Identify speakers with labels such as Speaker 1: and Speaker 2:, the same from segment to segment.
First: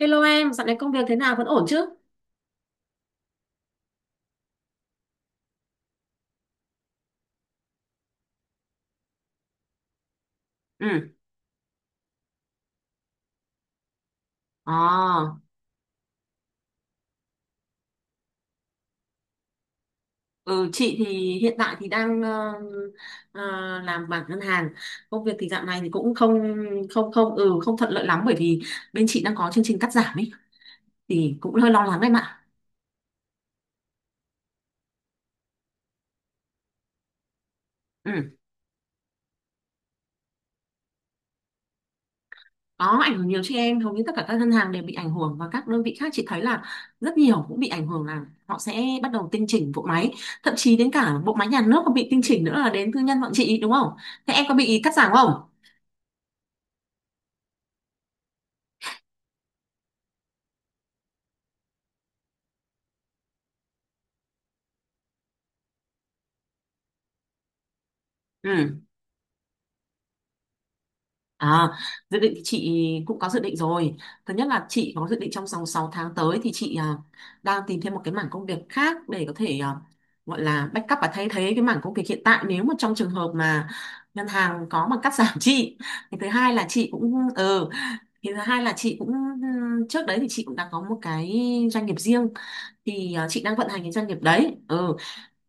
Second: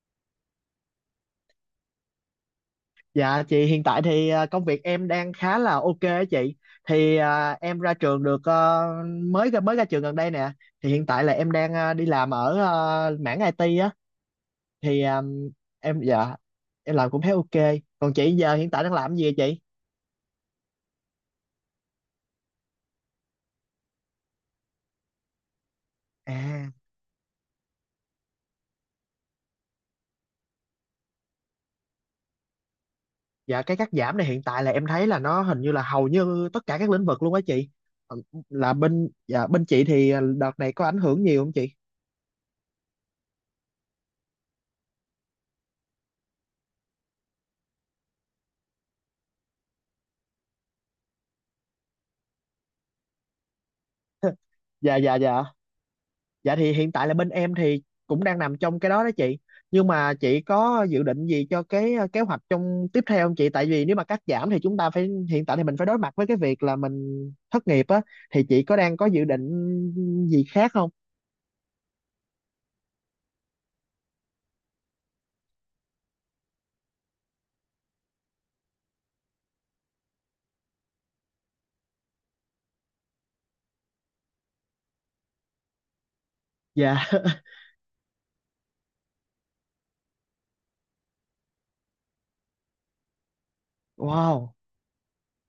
Speaker 1: Hello em, dạo này công việc thế nào vẫn ổn chứ?
Speaker 2: Dạ chị hiện tại thì công việc em đang khá là ok á chị. Thì em ra trường được mới ra trường gần đây nè. Thì hiện
Speaker 1: Ừ.
Speaker 2: tại là em đang đi làm ở mảng IT á. Thì
Speaker 1: À,
Speaker 2: em dạ em làm cũng thấy ok. Còn chị giờ hiện tại đang làm gì vậy chị?
Speaker 1: ừ, chị thì hiện tại thì đang ờ, làm bảng ngân hàng. Công việc thì dạo này thì cũng không
Speaker 2: À,
Speaker 1: không không ừ không thuận lợi lắm bởi vì bên chị đang có chương trình cắt giảm ấy thì cũng hơi lo lắng em ạ.
Speaker 2: dạ cái cắt giảm này hiện tại là em thấy là nó hình như là hầu như tất cả các lĩnh vực luôn á chị.
Speaker 1: Ừ.
Speaker 2: Ờ, Là bên dạ bên chị thì đợt này có ảnh hưởng nhiều không chị?
Speaker 1: Có ảnh hưởng nhiều chứ em, hầu như tất cả các ngân hàng đều bị ảnh hưởng và các đơn vị khác chị thấy là rất nhiều cũng bị ảnh hưởng là họ sẽ bắt đầu tinh chỉnh bộ máy, thậm chí đến cả bộ máy nhà nước còn bị tinh chỉnh nữa là đến tư nhân bọn chị đúng không? Thế em có bị cắt
Speaker 2: Dạ
Speaker 1: giảm
Speaker 2: dạ
Speaker 1: không?
Speaker 2: dạ. Dạ thì hiện tại là bên em thì cũng đang nằm trong cái đó đó chị. Nhưng mà chị có dự định gì cho cái kế hoạch trong tiếp theo không chị? Tại vì nếu mà cắt giảm thì chúng ta phải, hiện tại thì mình phải đối mặt với cái việc là mình thất nghiệp á, thì chị có
Speaker 1: Ừ.
Speaker 2: đang có dự định gì khác không?
Speaker 1: À, dự định thì chị cũng có dự định rồi. Thứ nhất là chị có dự định trong vòng 6 tháng tới thì chị đang tìm thêm một cái mảng công việc khác để có thể gọi là backup và thay thế cái mảng công việc hiện tại nếu mà trong trường hợp mà ngân hàng có mà cắt giảm chị. Thì thứ hai là chị
Speaker 2: Dạ.
Speaker 1: cũng ừ, thì thứ hai là chị cũng trước đấy thì chị cũng đã có một cái doanh nghiệp riêng thì chị đang vận hành cái doanh nghiệp
Speaker 2: Wow.
Speaker 1: đấy. Ừ,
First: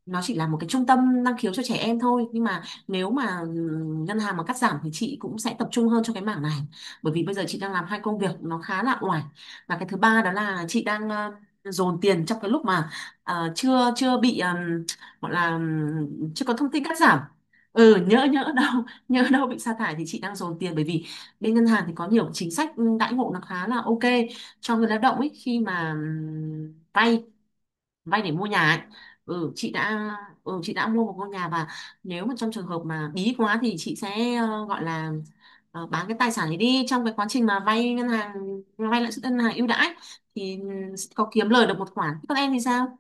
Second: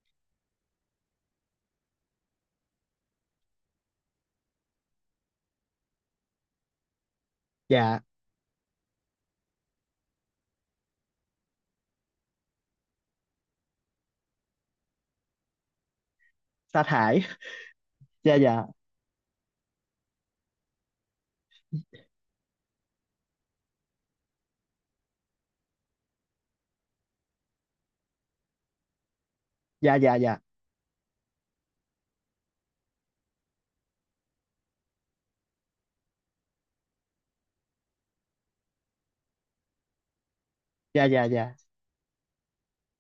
Speaker 1: nó chỉ là một cái trung tâm năng khiếu cho trẻ em thôi nhưng mà nếu mà ngân hàng mà cắt giảm thì chị cũng sẽ tập trung hơn cho cái mảng này bởi vì bây giờ chị đang làm hai
Speaker 2: Dạ,
Speaker 1: công việc nó khá là oải và cái thứ ba đó là chị đang dồn tiền trong cái lúc mà ờ, chưa chưa bị gọi là chưa có thông tin
Speaker 2: sa
Speaker 1: cắt giảm
Speaker 2: thải.
Speaker 1: ừ nhỡ
Speaker 2: Dạ
Speaker 1: nhỡ
Speaker 2: dạ.
Speaker 1: đâu nhỡ đâu bị sa thải thì chị đang dồn tiền bởi vì bên ngân hàng thì có nhiều chính sách đãi ngộ nó khá là ok cho người lao động ấy khi mà vay vay để mua nhà ấy. Ừ, chị
Speaker 2: Dạ
Speaker 1: đã
Speaker 2: dạ dạ.
Speaker 1: chị đã mua một ngôi nhà và nếu mà trong trường hợp mà bí quá thì chị sẽ gọi là bán cái tài sản ấy đi trong cái quá trình mà vay lãi suất ngân hàng ưu đãi thì ừ,
Speaker 2: Dạ
Speaker 1: sẽ
Speaker 2: dạ
Speaker 1: có kiếm
Speaker 2: dạ.
Speaker 1: lời được một khoản. Thế còn em thì sao?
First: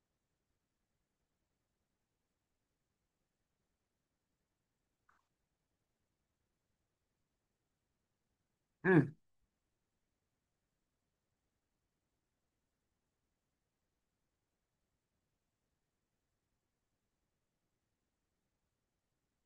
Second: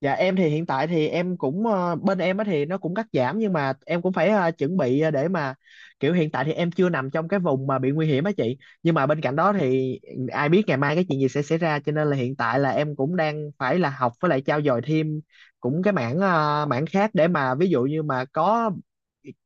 Speaker 2: Dạ em thì hiện tại thì em cũng bên em á thì nó cũng cắt giảm, nhưng mà em cũng phải chuẩn bị để mà kiểu hiện tại thì em chưa nằm trong cái vùng mà bị nguy hiểm á chị.
Speaker 1: Ừ,
Speaker 2: Nhưng mà bên cạnh đó thì ai biết ngày mai cái chuyện gì sẽ xảy ra, cho nên là hiện tại là em cũng đang phải là học với lại trau dồi thêm cũng cái mảng mảng khác, để mà ví dụ như mà có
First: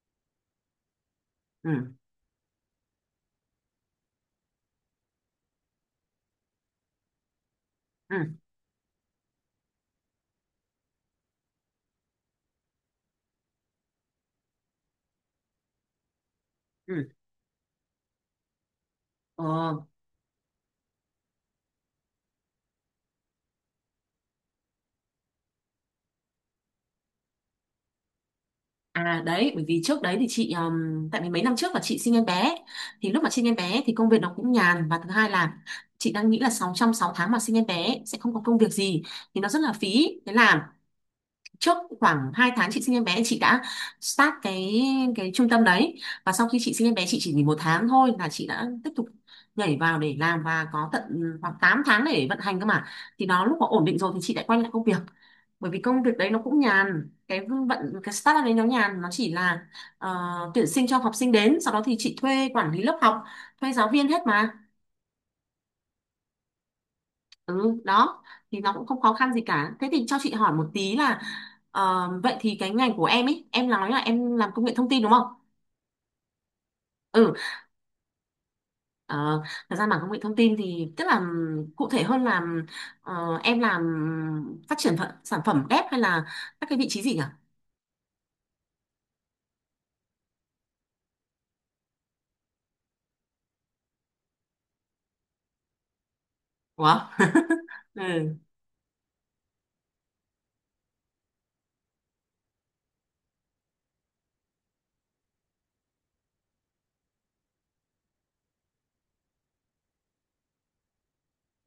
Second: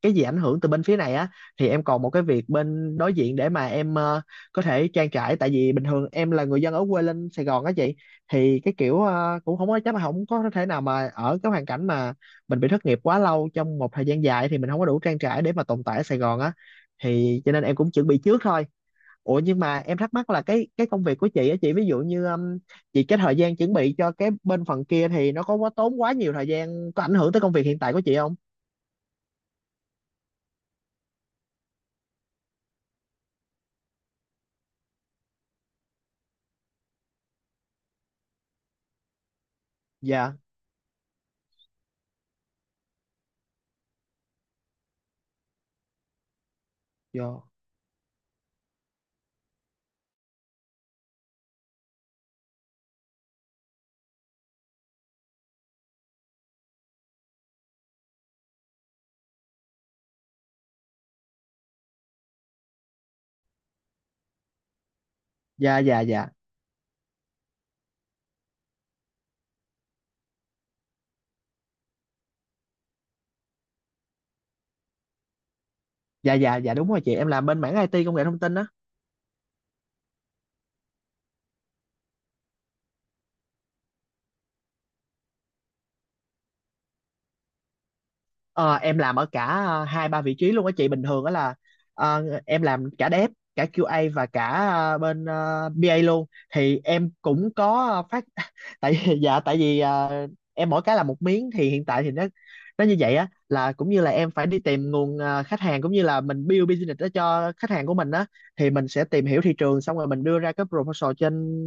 Speaker 2: cái gì ảnh hưởng từ bên phía này á thì
Speaker 1: ừ,
Speaker 2: em còn một cái việc bên đối diện để mà em có thể trang trải. Tại vì bình thường em là người dân ở quê lên Sài Gòn á chị,
Speaker 1: ừ,
Speaker 2: thì cái kiểu cũng không có chắc, là không có thể nào mà ở cái hoàn cảnh mà mình bị thất nghiệp quá lâu trong một thời gian dài thì mình không có đủ trang trải để mà tồn tại ở Sài Gòn á,
Speaker 1: ừ.
Speaker 2: thì cho nên em cũng chuẩn bị trước thôi. Ủa
Speaker 1: Ờ,
Speaker 2: nhưng mà em thắc mắc là cái công việc của chị á chị, ví dụ như chị cái thời gian chuẩn bị cho cái bên phần kia thì nó có quá tốn quá nhiều thời gian, có ảnh hưởng tới công việc hiện tại của chị không?
Speaker 1: à đấy, bởi vì trước đấy thì chị tại vì mấy năm trước là chị sinh em bé thì lúc mà sinh em bé thì công việc nó cũng nhàn và thứ hai là chị đang nghĩ là 6 tháng mà sinh em bé sẽ không có công việc gì thì nó rất là phí thế
Speaker 2: Dạ
Speaker 1: là trước khoảng 2 tháng chị sinh em bé chị đã start cái trung tâm đấy và sau khi chị sinh em bé chị
Speaker 2: dạ
Speaker 1: chỉ nghỉ một tháng thôi là chị đã tiếp tục nhảy vào để làm và có tận khoảng 8 tháng để vận hành cơ mà thì nó lúc mà ổn định rồi thì chị lại quay lại công việc bởi vì công việc đấy nó cũng nhàn cái vận cái startup đấy nó nhàn nó chỉ là tuyển sinh cho học sinh đến sau đó thì chị thuê quản lý lớp học thuê giáo viên hết mà.
Speaker 2: dạ dạ. Dạ
Speaker 1: Ừ, đó thì nó cũng không khó khăn gì cả. Thế thì cho chị hỏi một tí là vậy thì cái ngành của em ấy, em nói là em làm công nghệ thông tin đúng không?
Speaker 2: dạ dạ. Dạ đúng rồi chị, em
Speaker 1: Ừ,
Speaker 2: làm bên mảng IT công nghệ thông tin á.
Speaker 1: ờ, thật ra mà công nghệ thông tin thì tức là cụ thể hơn là em làm phát triển sản phẩm ghép hay là các cái vị trí gì nhỉ?
Speaker 2: Ờ, em làm ở cả hai ba vị trí luôn á chị, bình thường đó là em làm cả dev, cả QA và cả BA luôn, thì
Speaker 1: Ủa?
Speaker 2: em cũng có phát
Speaker 1: ừ,
Speaker 2: dạ tại vì em mỗi cái là một miếng, thì hiện tại thì nó như vậy á, là cũng như là em phải đi tìm nguồn khách hàng, cũng như là mình build business đó cho khách hàng của mình á, thì mình sẽ tìm hiểu thị trường xong rồi mình đưa ra cái proposal trên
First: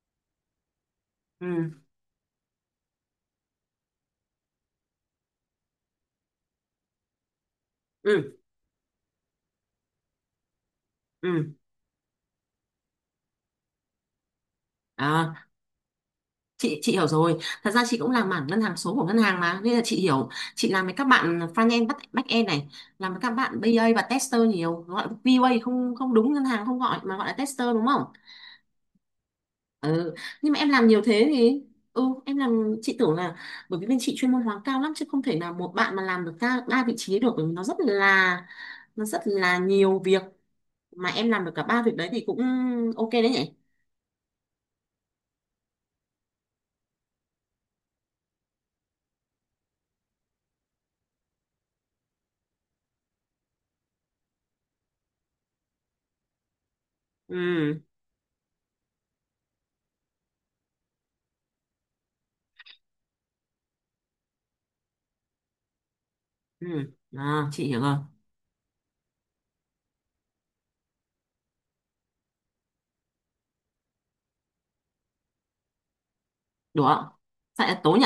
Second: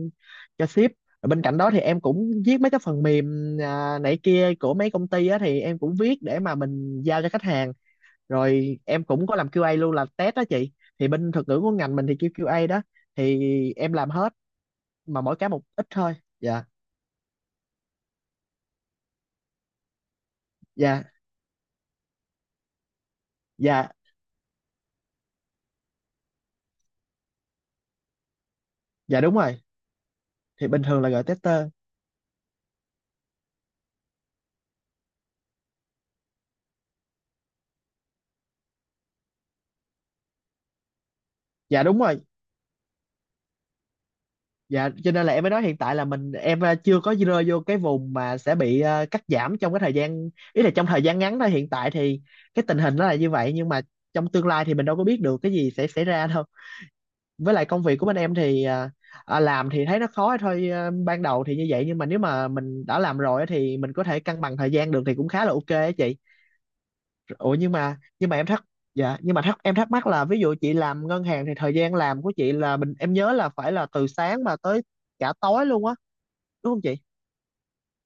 Speaker 2: cho ship, rồi bên cạnh đó
Speaker 1: ừ,
Speaker 2: thì em cũng viết mấy cái phần mềm này kia của mấy công ty á, thì em cũng viết để mà mình giao cho khách hàng,
Speaker 1: ừ,
Speaker 2: rồi em cũng có làm QA luôn, là test đó chị, thì bên thuật
Speaker 1: ừ.
Speaker 2: ngữ của ngành mình thì kêu QA đó, thì em làm hết mà mỗi cái một ít thôi. Dạ
Speaker 1: Chị hiểu rồi. Thật ra chị cũng làm mảng ngân hàng số của ngân hàng mà nên là chị hiểu. Chị làm với các
Speaker 2: dạ
Speaker 1: bạn front end back back end này, làm với các bạn BA
Speaker 2: dạ.
Speaker 1: và tester nhiều, gọi QA không? Không, đúng, ngân hàng không gọi mà gọi là tester đúng không?
Speaker 2: Dạ đúng rồi,
Speaker 1: Ừ. Nhưng mà
Speaker 2: thì
Speaker 1: em
Speaker 2: bình
Speaker 1: làm nhiều
Speaker 2: thường là gọi
Speaker 1: thế thì
Speaker 2: tester.
Speaker 1: ừ em làm chị tưởng là bởi vì bên chị chuyên môn hóa cao lắm chứ không thể nào một bạn mà làm được ba ba vị trí được bởi vì nó rất là nhiều việc mà em làm được cả ba
Speaker 2: Dạ
Speaker 1: việc
Speaker 2: đúng
Speaker 1: đấy
Speaker 2: rồi.
Speaker 1: thì cũng ok đấy nhỉ.
Speaker 2: Dạ, cho nên là em mới nói hiện tại là mình em chưa có rơi vô cái vùng mà sẽ bị cắt giảm trong cái thời gian, ý là trong thời gian ngắn thôi. Hiện tại thì cái tình hình nó là như vậy, nhưng mà trong tương lai thì mình đâu có biết được cái gì sẽ xảy ra đâu. Với lại
Speaker 1: ừ
Speaker 2: công việc của bên em thì làm thì thấy nó khó thôi, ban đầu thì như vậy, nhưng mà nếu mà mình đã làm rồi á thì mình có thể cân bằng thời gian được, thì cũng khá là ok á chị.
Speaker 1: ừ À,
Speaker 2: Ủa
Speaker 1: chị
Speaker 2: nhưng
Speaker 1: hiểu rồi.
Speaker 2: mà nhưng mà em thắc dạ nhưng mà thắc em thắc mắc là ví dụ chị làm ngân hàng thì thời gian làm của chị là mình, em nhớ là phải là từ sáng mà tới cả tối luôn á, đúng không
Speaker 1: Được
Speaker 2: chị?
Speaker 1: không? Tại là tối nhỉ?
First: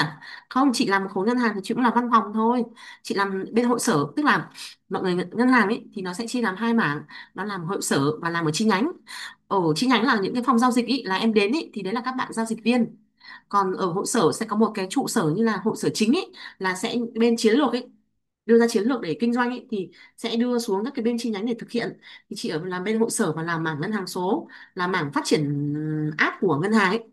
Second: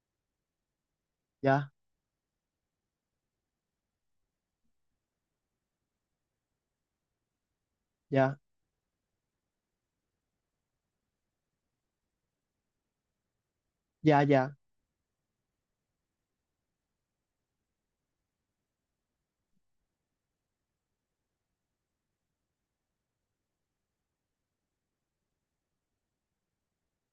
Speaker 1: Không, chị làm khối ngân hàng thì
Speaker 2: Dạ
Speaker 1: chị cũng làm văn phòng thôi. Chị làm bên hội sở, tức là mọi người ngân hàng ấy thì nó sẽ chia làm hai mảng, nó làm hội sở và
Speaker 2: dạ
Speaker 1: làm ở chi nhánh. Ở chi nhánh là những cái phòng giao dịch ý, là em đến ý, thì đấy là các bạn giao dịch viên. Còn ở hội
Speaker 2: dạ
Speaker 1: sở sẽ
Speaker 2: dạ.
Speaker 1: có một cái trụ sở như là hội sở chính ý, là sẽ bên chiến lược ý, đưa ra chiến lược để kinh doanh ý, thì sẽ đưa xuống các cái bên chi nhánh để thực hiện. Thì chị ở làm bên hội sở và làm mảng ngân hàng số, là mảng phát triển app của ngân hàng ấy.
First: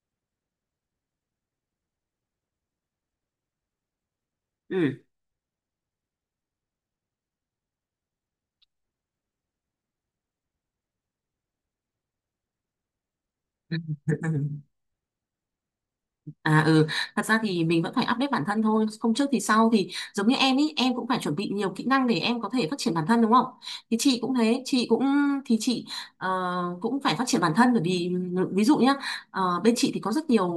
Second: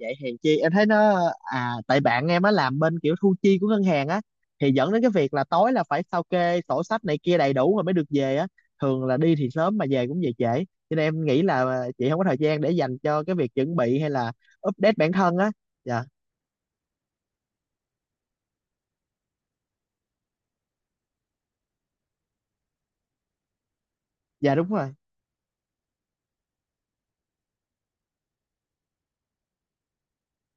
Speaker 2: Vậy hèn chi em thấy nó, à tại bạn em á làm bên kiểu thu chi của ngân hàng á, thì dẫn
Speaker 1: Ừ.
Speaker 2: đến cái việc là tối là phải sao kê sổ sách này kia đầy đủ rồi mới được về á, thường là đi thì sớm mà về cũng về trễ, cho nên em nghĩ là chị không có thời gian để dành cho cái việc chuẩn bị hay là
Speaker 1: Ừ.
Speaker 2: update bản thân á. Dạ.
Speaker 1: À ừ, thật ra thì mình vẫn phải update bản thân thôi, không trước thì sau thì giống như em ý, em cũng phải chuẩn bị nhiều kỹ năng để em có thể phát triển bản thân đúng không? Thì chị cũng
Speaker 2: Dạ
Speaker 1: thế,
Speaker 2: đúng
Speaker 1: chị
Speaker 2: rồi.
Speaker 1: cũng thì chị ờ, cũng phải phát triển bản thân bởi vì ừ, ví dụ nhá, bên chị thì có rất nhiều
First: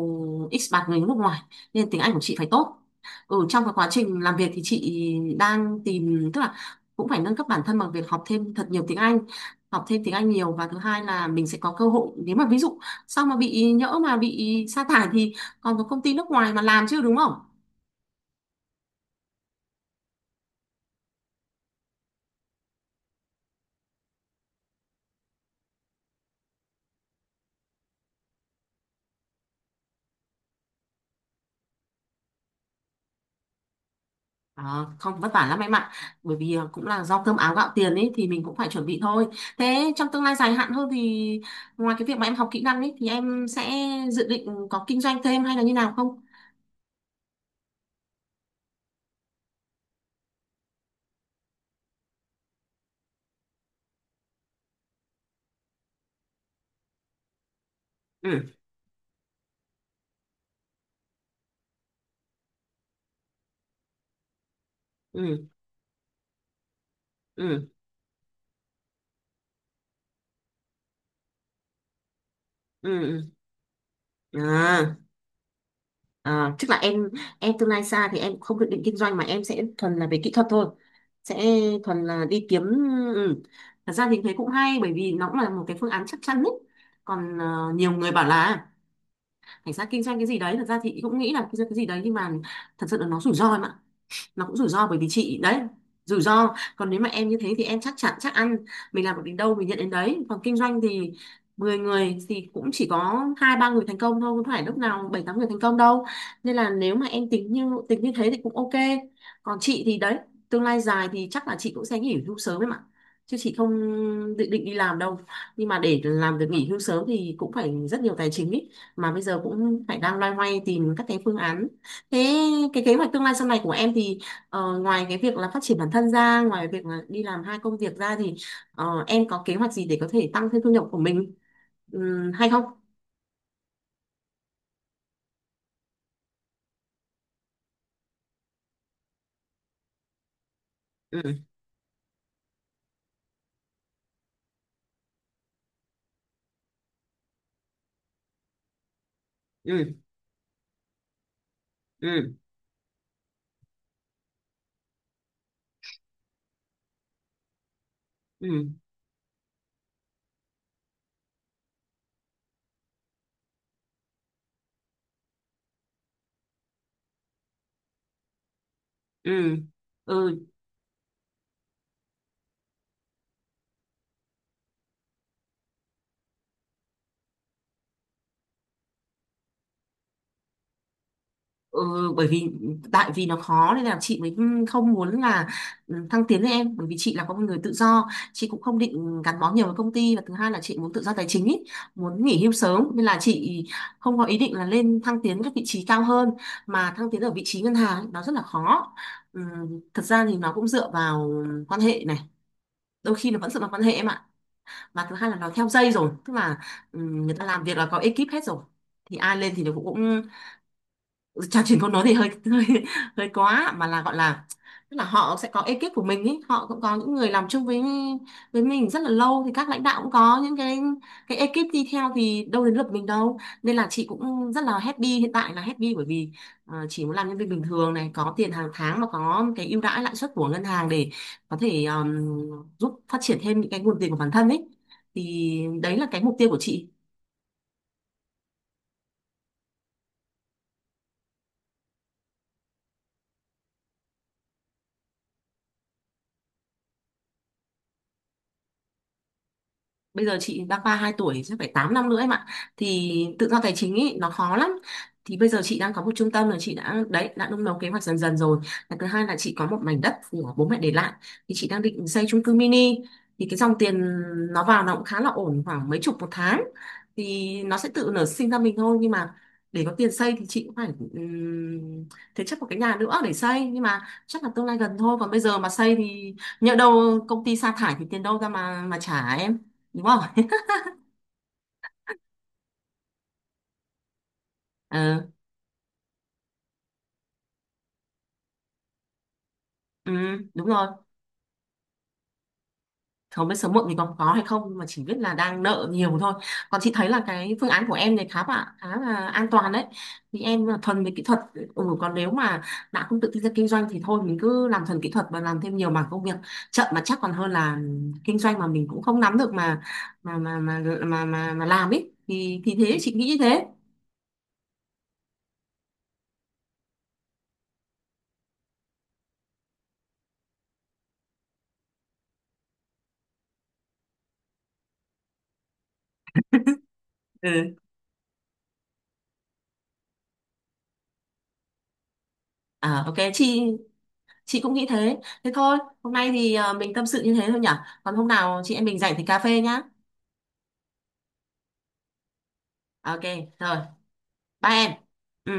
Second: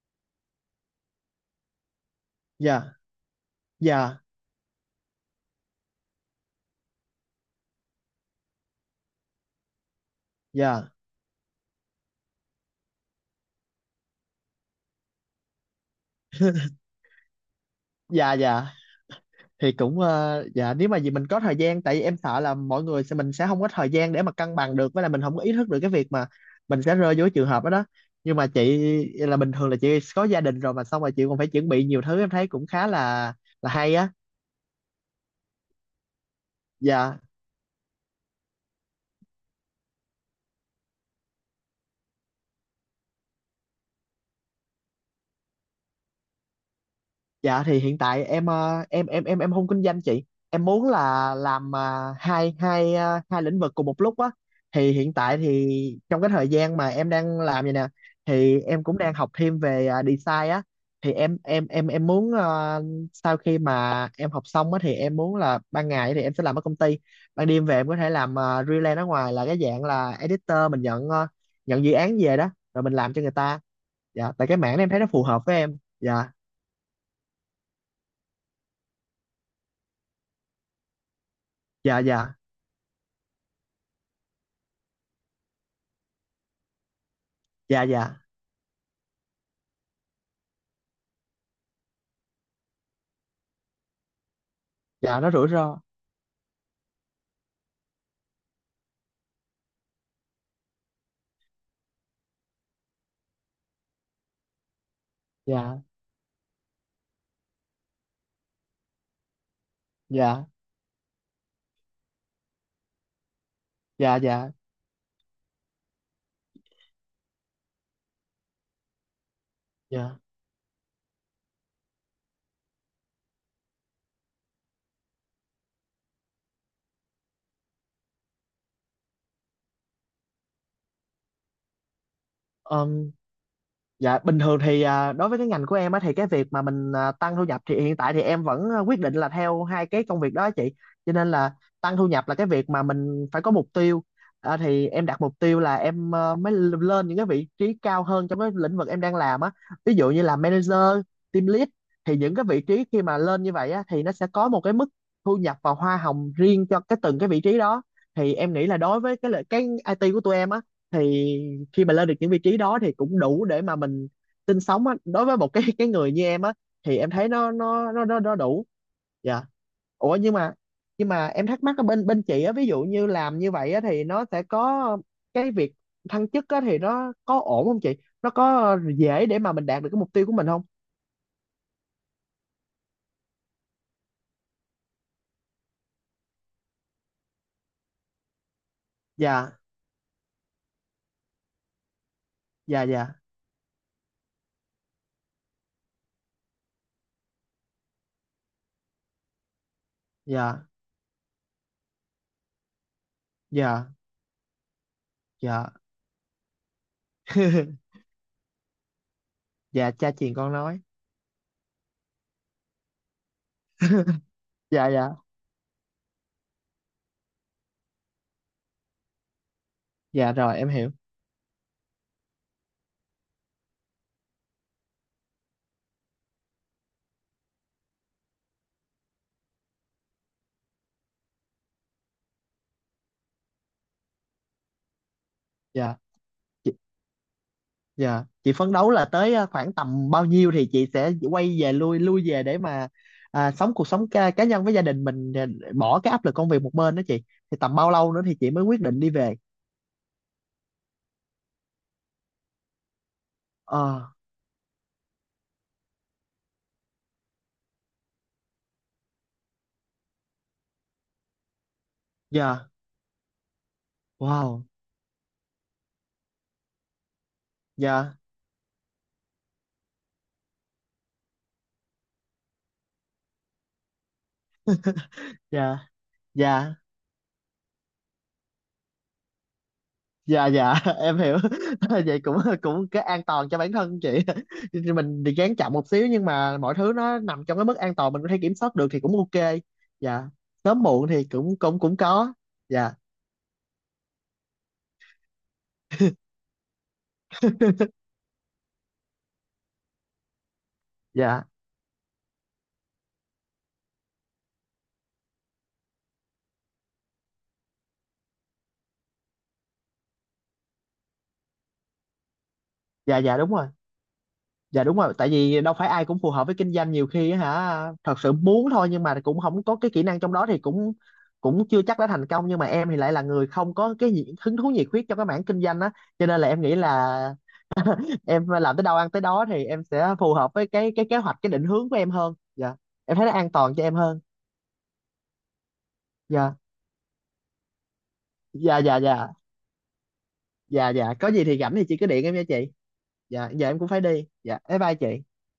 Speaker 1: expat người nước ngoài nên tiếng Anh của chị phải tốt.
Speaker 2: Dạ
Speaker 1: Ừ, trong cái quá
Speaker 2: dạ
Speaker 1: trình làm việc thì chị đang tìm tức là cũng phải nâng cấp bản thân bằng việc học thêm thật nhiều tiếng Anh, học thêm tiếng Anh nhiều và thứ
Speaker 2: dạ
Speaker 1: hai là mình sẽ có cơ hội nếu mà ví dụ sau mà bị nhỡ mà bị sa thải thì còn có công ty nước ngoài mà làm chứ đúng không?
Speaker 2: dạ. Dạ thì cũng dạ nếu mà gì mình có thời gian, tại vì em sợ là mọi người sẽ, mình sẽ không có thời gian để mà cân bằng được, với là mình không có ý thức được cái việc mà mình sẽ rơi vô cái trường hợp đó đó. Nhưng mà chị là bình thường là chị có gia đình rồi, mà xong rồi chị còn phải chuẩn bị nhiều thứ, em thấy cũng khá là hay á.
Speaker 1: Ờ, Không vất vả lắm em ạ bởi vì cũng là
Speaker 2: Dạ.
Speaker 1: do cơm áo gạo tiền ấy thì mình cũng phải chuẩn bị thôi. Thế trong tương lai dài hạn hơn thì ngoài cái việc mà em học kỹ năng ấy thì em sẽ dự định có kinh doanh thêm hay là như nào không?
Speaker 2: Dạ thì hiện tại em em không kinh doanh chị. Em muốn là làm ờ, hai hai ờ, hai lĩnh vực cùng một lúc á. Thì hiện tại thì trong cái thời gian mà em đang làm vậy nè,
Speaker 1: Ừ
Speaker 2: thì em cũng đang học thêm về design á. Thì em muốn sau khi mà em học xong á thì em muốn
Speaker 1: ừ
Speaker 2: là ban ngày thì em sẽ làm ở công ty, ban đêm
Speaker 1: ừ
Speaker 2: về em có thể làm freelance ở ngoài, là cái dạng là editor, mình nhận nhận dự án về đó rồi mình làm cho
Speaker 1: ừ
Speaker 2: người ta. Dạ
Speaker 1: ừ
Speaker 2: tại cái mảng này em
Speaker 1: à,
Speaker 2: thấy nó phù hợp với em. Dạ
Speaker 1: À tức là em tương lai xa thì em không dự định kinh doanh mà em sẽ thuần là về kỹ thuật thôi, sẽ
Speaker 2: dạ.
Speaker 1: thuần là
Speaker 2: Dạ
Speaker 1: đi kiếm. Ừ. Thật ra thì thấy cũng hay bởi vì nó cũng là một cái phương án chắc chắn ấy, còn
Speaker 2: dạ
Speaker 1: nhiều người
Speaker 2: dạ.
Speaker 1: bảo là cảnh sát kinh doanh cái gì đấy thật ra thì cũng nghĩ là kinh doanh cái gì đấy nhưng mà thật sự là nó rủi ro em ạ, nó cũng rủi ro bởi vì
Speaker 2: Dạ nó
Speaker 1: chị
Speaker 2: rủi
Speaker 1: đấy
Speaker 2: ro.
Speaker 1: rủi ro. Còn nếu mà em như thế thì em chắc chắn chắc ăn, mình làm được đến đâu mình nhận đến đấy còn kinh doanh thì 10 người thì cũng chỉ có hai ba người thành công thôi không phải lúc nào bảy tám người thành công
Speaker 2: Dạ
Speaker 1: đâu, nên là nếu mà em tính như thế thì cũng ok. Còn chị thì đấy,
Speaker 2: dạ
Speaker 1: tương lai dài thì chắc là chị cũng sẽ nghỉ hưu sớm em ạ chứ chị không
Speaker 2: dạ.
Speaker 1: dự
Speaker 2: Dạ
Speaker 1: định đi làm đâu, nhưng mà để làm được nghỉ hưu sớm thì cũng phải rất nhiều tài chính ý, mà bây giờ cũng phải đang
Speaker 2: dạ.
Speaker 1: loay hoay tìm các cái phương án. Thế cái kế hoạch tương lai sau này của em thì ngoài cái việc là phát triển bản thân ra ngoài việc là đi làm hai công việc ra thì em có kế hoạch gì để có thể tăng thêm thu nhập của mình, ừm, hay không?
Speaker 2: Ừm. Dạ bình thường thì đối với cái ngành của em á thì cái việc mà mình tăng thu nhập thì hiện tại thì em vẫn quyết định là theo hai cái công việc đó á chị. Cho
Speaker 1: ừ
Speaker 2: nên là tăng thu nhập là cái việc mà mình phải có mục tiêu. Thì em đặt mục tiêu là em lên những cái vị trí cao hơn trong cái lĩnh vực em đang làm á.
Speaker 1: ừ
Speaker 2: Ví dụ như là manager, team lead, thì
Speaker 1: ừ
Speaker 2: những cái vị trí khi mà lên như vậy á thì nó sẽ có một cái mức thu nhập và hoa hồng riêng cho cái từng cái vị trí đó. Thì em
Speaker 1: ừ
Speaker 2: nghĩ là đối với cái IT của tụi em á, thì khi mà lên được những vị trí đó thì cũng đủ để mà mình sinh sống á, đối với một cái người như em á, thì em thấy nó đủ.
Speaker 1: ừ
Speaker 2: Dạ. Ủa
Speaker 1: ừ
Speaker 2: nhưng mà em thắc mắc ở bên bên chị á, ví dụ như làm như vậy á thì nó sẽ có cái việc thăng chức á, thì nó có ổn không chị? Nó có dễ để mà mình đạt được cái mục tiêu của mình không?
Speaker 1: Ừ, bởi vì tại vì nó khó nên là chị mới không muốn là ừ, thăng tiến với em bởi vì chị là có một người tự do chị cũng không định gắn bó
Speaker 2: Dạ
Speaker 1: nhiều với công ty và thứ hai là chị muốn tự do tài chính ý, muốn nghỉ hưu
Speaker 2: dạ
Speaker 1: sớm nên
Speaker 2: dạ.
Speaker 1: là chị không có ý định là lên thăng tiến các vị trí cao hơn, mà thăng tiến ở vị trí ngân hàng ấy, nó rất là khó. Ừ, thật ra thì nó
Speaker 2: Dạ
Speaker 1: cũng dựa vào quan hệ này, đôi khi nó vẫn dựa vào quan hệ
Speaker 2: dạ
Speaker 1: em ạ, và thứ hai là nó
Speaker 2: dạ.
Speaker 1: theo dây rồi tức là ừ, người ta làm việc là có ekip hết rồi, thì ai lên thì nó
Speaker 2: Dạ
Speaker 1: cũng
Speaker 2: cha truyền con nói.
Speaker 1: trò chuyện câu nói thì hơi hơi hơi quá mà là gọi là
Speaker 2: Dạ
Speaker 1: tức là
Speaker 2: dạ
Speaker 1: họ sẽ có ekip của mình ý, họ cũng có những người làm chung với mình rất là lâu thì các lãnh đạo cũng
Speaker 2: dạ
Speaker 1: có những
Speaker 2: rồi em
Speaker 1: cái
Speaker 2: hiểu.
Speaker 1: ekip đi theo thì đâu đến lượt mình đâu, nên là chị cũng rất là happy, hiện tại là happy bởi vì chỉ muốn làm nhân viên bình thường này có tiền hàng tháng và có cái ưu đãi lãi suất của ngân hàng để có thể giúp phát triển thêm những cái nguồn tiền của bản thân ấy, thì đấy
Speaker 2: Dạ.
Speaker 1: là cái mục tiêu của chị.
Speaker 2: Dạ, chị phấn đấu là tới khoảng tầm bao nhiêu thì chị sẽ quay về, lui lui về để mà sống cuộc sống cá nhân với gia đình mình, bỏ cái áp lực công việc một bên đó chị. Thì tầm bao lâu nữa thì chị mới quyết định đi về?
Speaker 1: Bây giờ chị đang ba hai tuổi chắc phải 8 năm nữa em ạ, thì tự do tài chính
Speaker 2: Ờ,
Speaker 1: ý, nó khó lắm. Thì bây giờ chị đang có một trung tâm là chị đã đấy đã nung nấu kế hoạch dần dần rồi, và thứ hai là chị có một mảnh đất của bố mẹ để lại thì chị đang định xây chung cư
Speaker 2: dạ,
Speaker 1: mini, thì cái dòng tiền nó
Speaker 2: wow,
Speaker 1: vào nó cũng khá là ổn khoảng mấy chục một tháng, thì nó sẽ tự
Speaker 2: dạ,
Speaker 1: nở sinh ra mình thôi nhưng mà để có tiền xây thì chị cũng phải um, thế chấp một cái nhà nữa để xây, nhưng mà chắc là tương lai gần thôi còn bây giờ mà
Speaker 2: dạ,
Speaker 1: xây thì nhỡ
Speaker 2: dạ,
Speaker 1: đâu công ty sa thải thì tiền đâu ra mà trả em. Đúng rồi.
Speaker 2: dạ, dạ, em hiểu. Vậy cũng cũng cái an toàn cho bản thân chị. Mình
Speaker 1: Ừ,
Speaker 2: thì gán chậm một xíu, nhưng mà mọi thứ nó nằm trong cái mức an toàn mình có thể kiểm soát được thì cũng ok.
Speaker 1: ừ,
Speaker 2: Dạ,
Speaker 1: đúng
Speaker 2: sớm
Speaker 1: rồi,
Speaker 2: muộn thì cũng cũng cũng có. Dạ,
Speaker 1: không biết sớm muộn thì còn có hay không nhưng mà chỉ biết là đang nợ nhiều thôi. Còn chị thấy là cái phương án của em này khá là an toàn đấy, vì em là thuần về kỹ thuật.
Speaker 2: dạ.
Speaker 1: Ừ, còn nếu mà đã không tự tin ra kinh doanh thì thôi mình cứ làm thuần kỹ thuật và làm thêm nhiều mảng công việc, chậm mà chắc còn hơn là kinh doanh mà mình cũng không nắm được mà mà làm ấy thì thế chị
Speaker 2: Dạ
Speaker 1: nghĩ như
Speaker 2: dạ đúng
Speaker 1: thế.
Speaker 2: rồi. Dạ đúng rồi, tại vì đâu phải ai cũng phù hợp với kinh doanh, nhiều khi á hả thật sự muốn thôi nhưng mà cũng không có cái kỹ năng trong đó thì cũng cũng chưa chắc đã thành công. Nhưng mà em thì lại là người không có cái gì, hứng thú nhiệt huyết trong cái mảng kinh doanh á, cho nên là em nghĩ là
Speaker 1: Ừ.
Speaker 2: em làm tới đâu ăn tới đó, thì em sẽ phù hợp với cái kế hoạch cái định hướng của em hơn. Dạ
Speaker 1: À, ok
Speaker 2: em thấy nó an
Speaker 1: chị
Speaker 2: toàn cho em hơn.
Speaker 1: chị cũng nghĩ thế. Thôi hôm nay thì
Speaker 2: Dạ
Speaker 1: mình tâm sự như thế thôi nhỉ, còn hôm nào chị
Speaker 2: dạ
Speaker 1: em
Speaker 2: dạ.
Speaker 1: mình rảnh thì
Speaker 2: Dạ
Speaker 1: cà phê nhá.
Speaker 2: dạ dạ, có gì thì rảnh thì chị cứ điện em nha chị.
Speaker 1: Ok,
Speaker 2: Dạ giờ
Speaker 1: rồi,
Speaker 2: em cũng phải đi, dạ
Speaker 1: bye
Speaker 2: bye
Speaker 1: em.
Speaker 2: bye chị. Dạ.
Speaker 1: Ừ.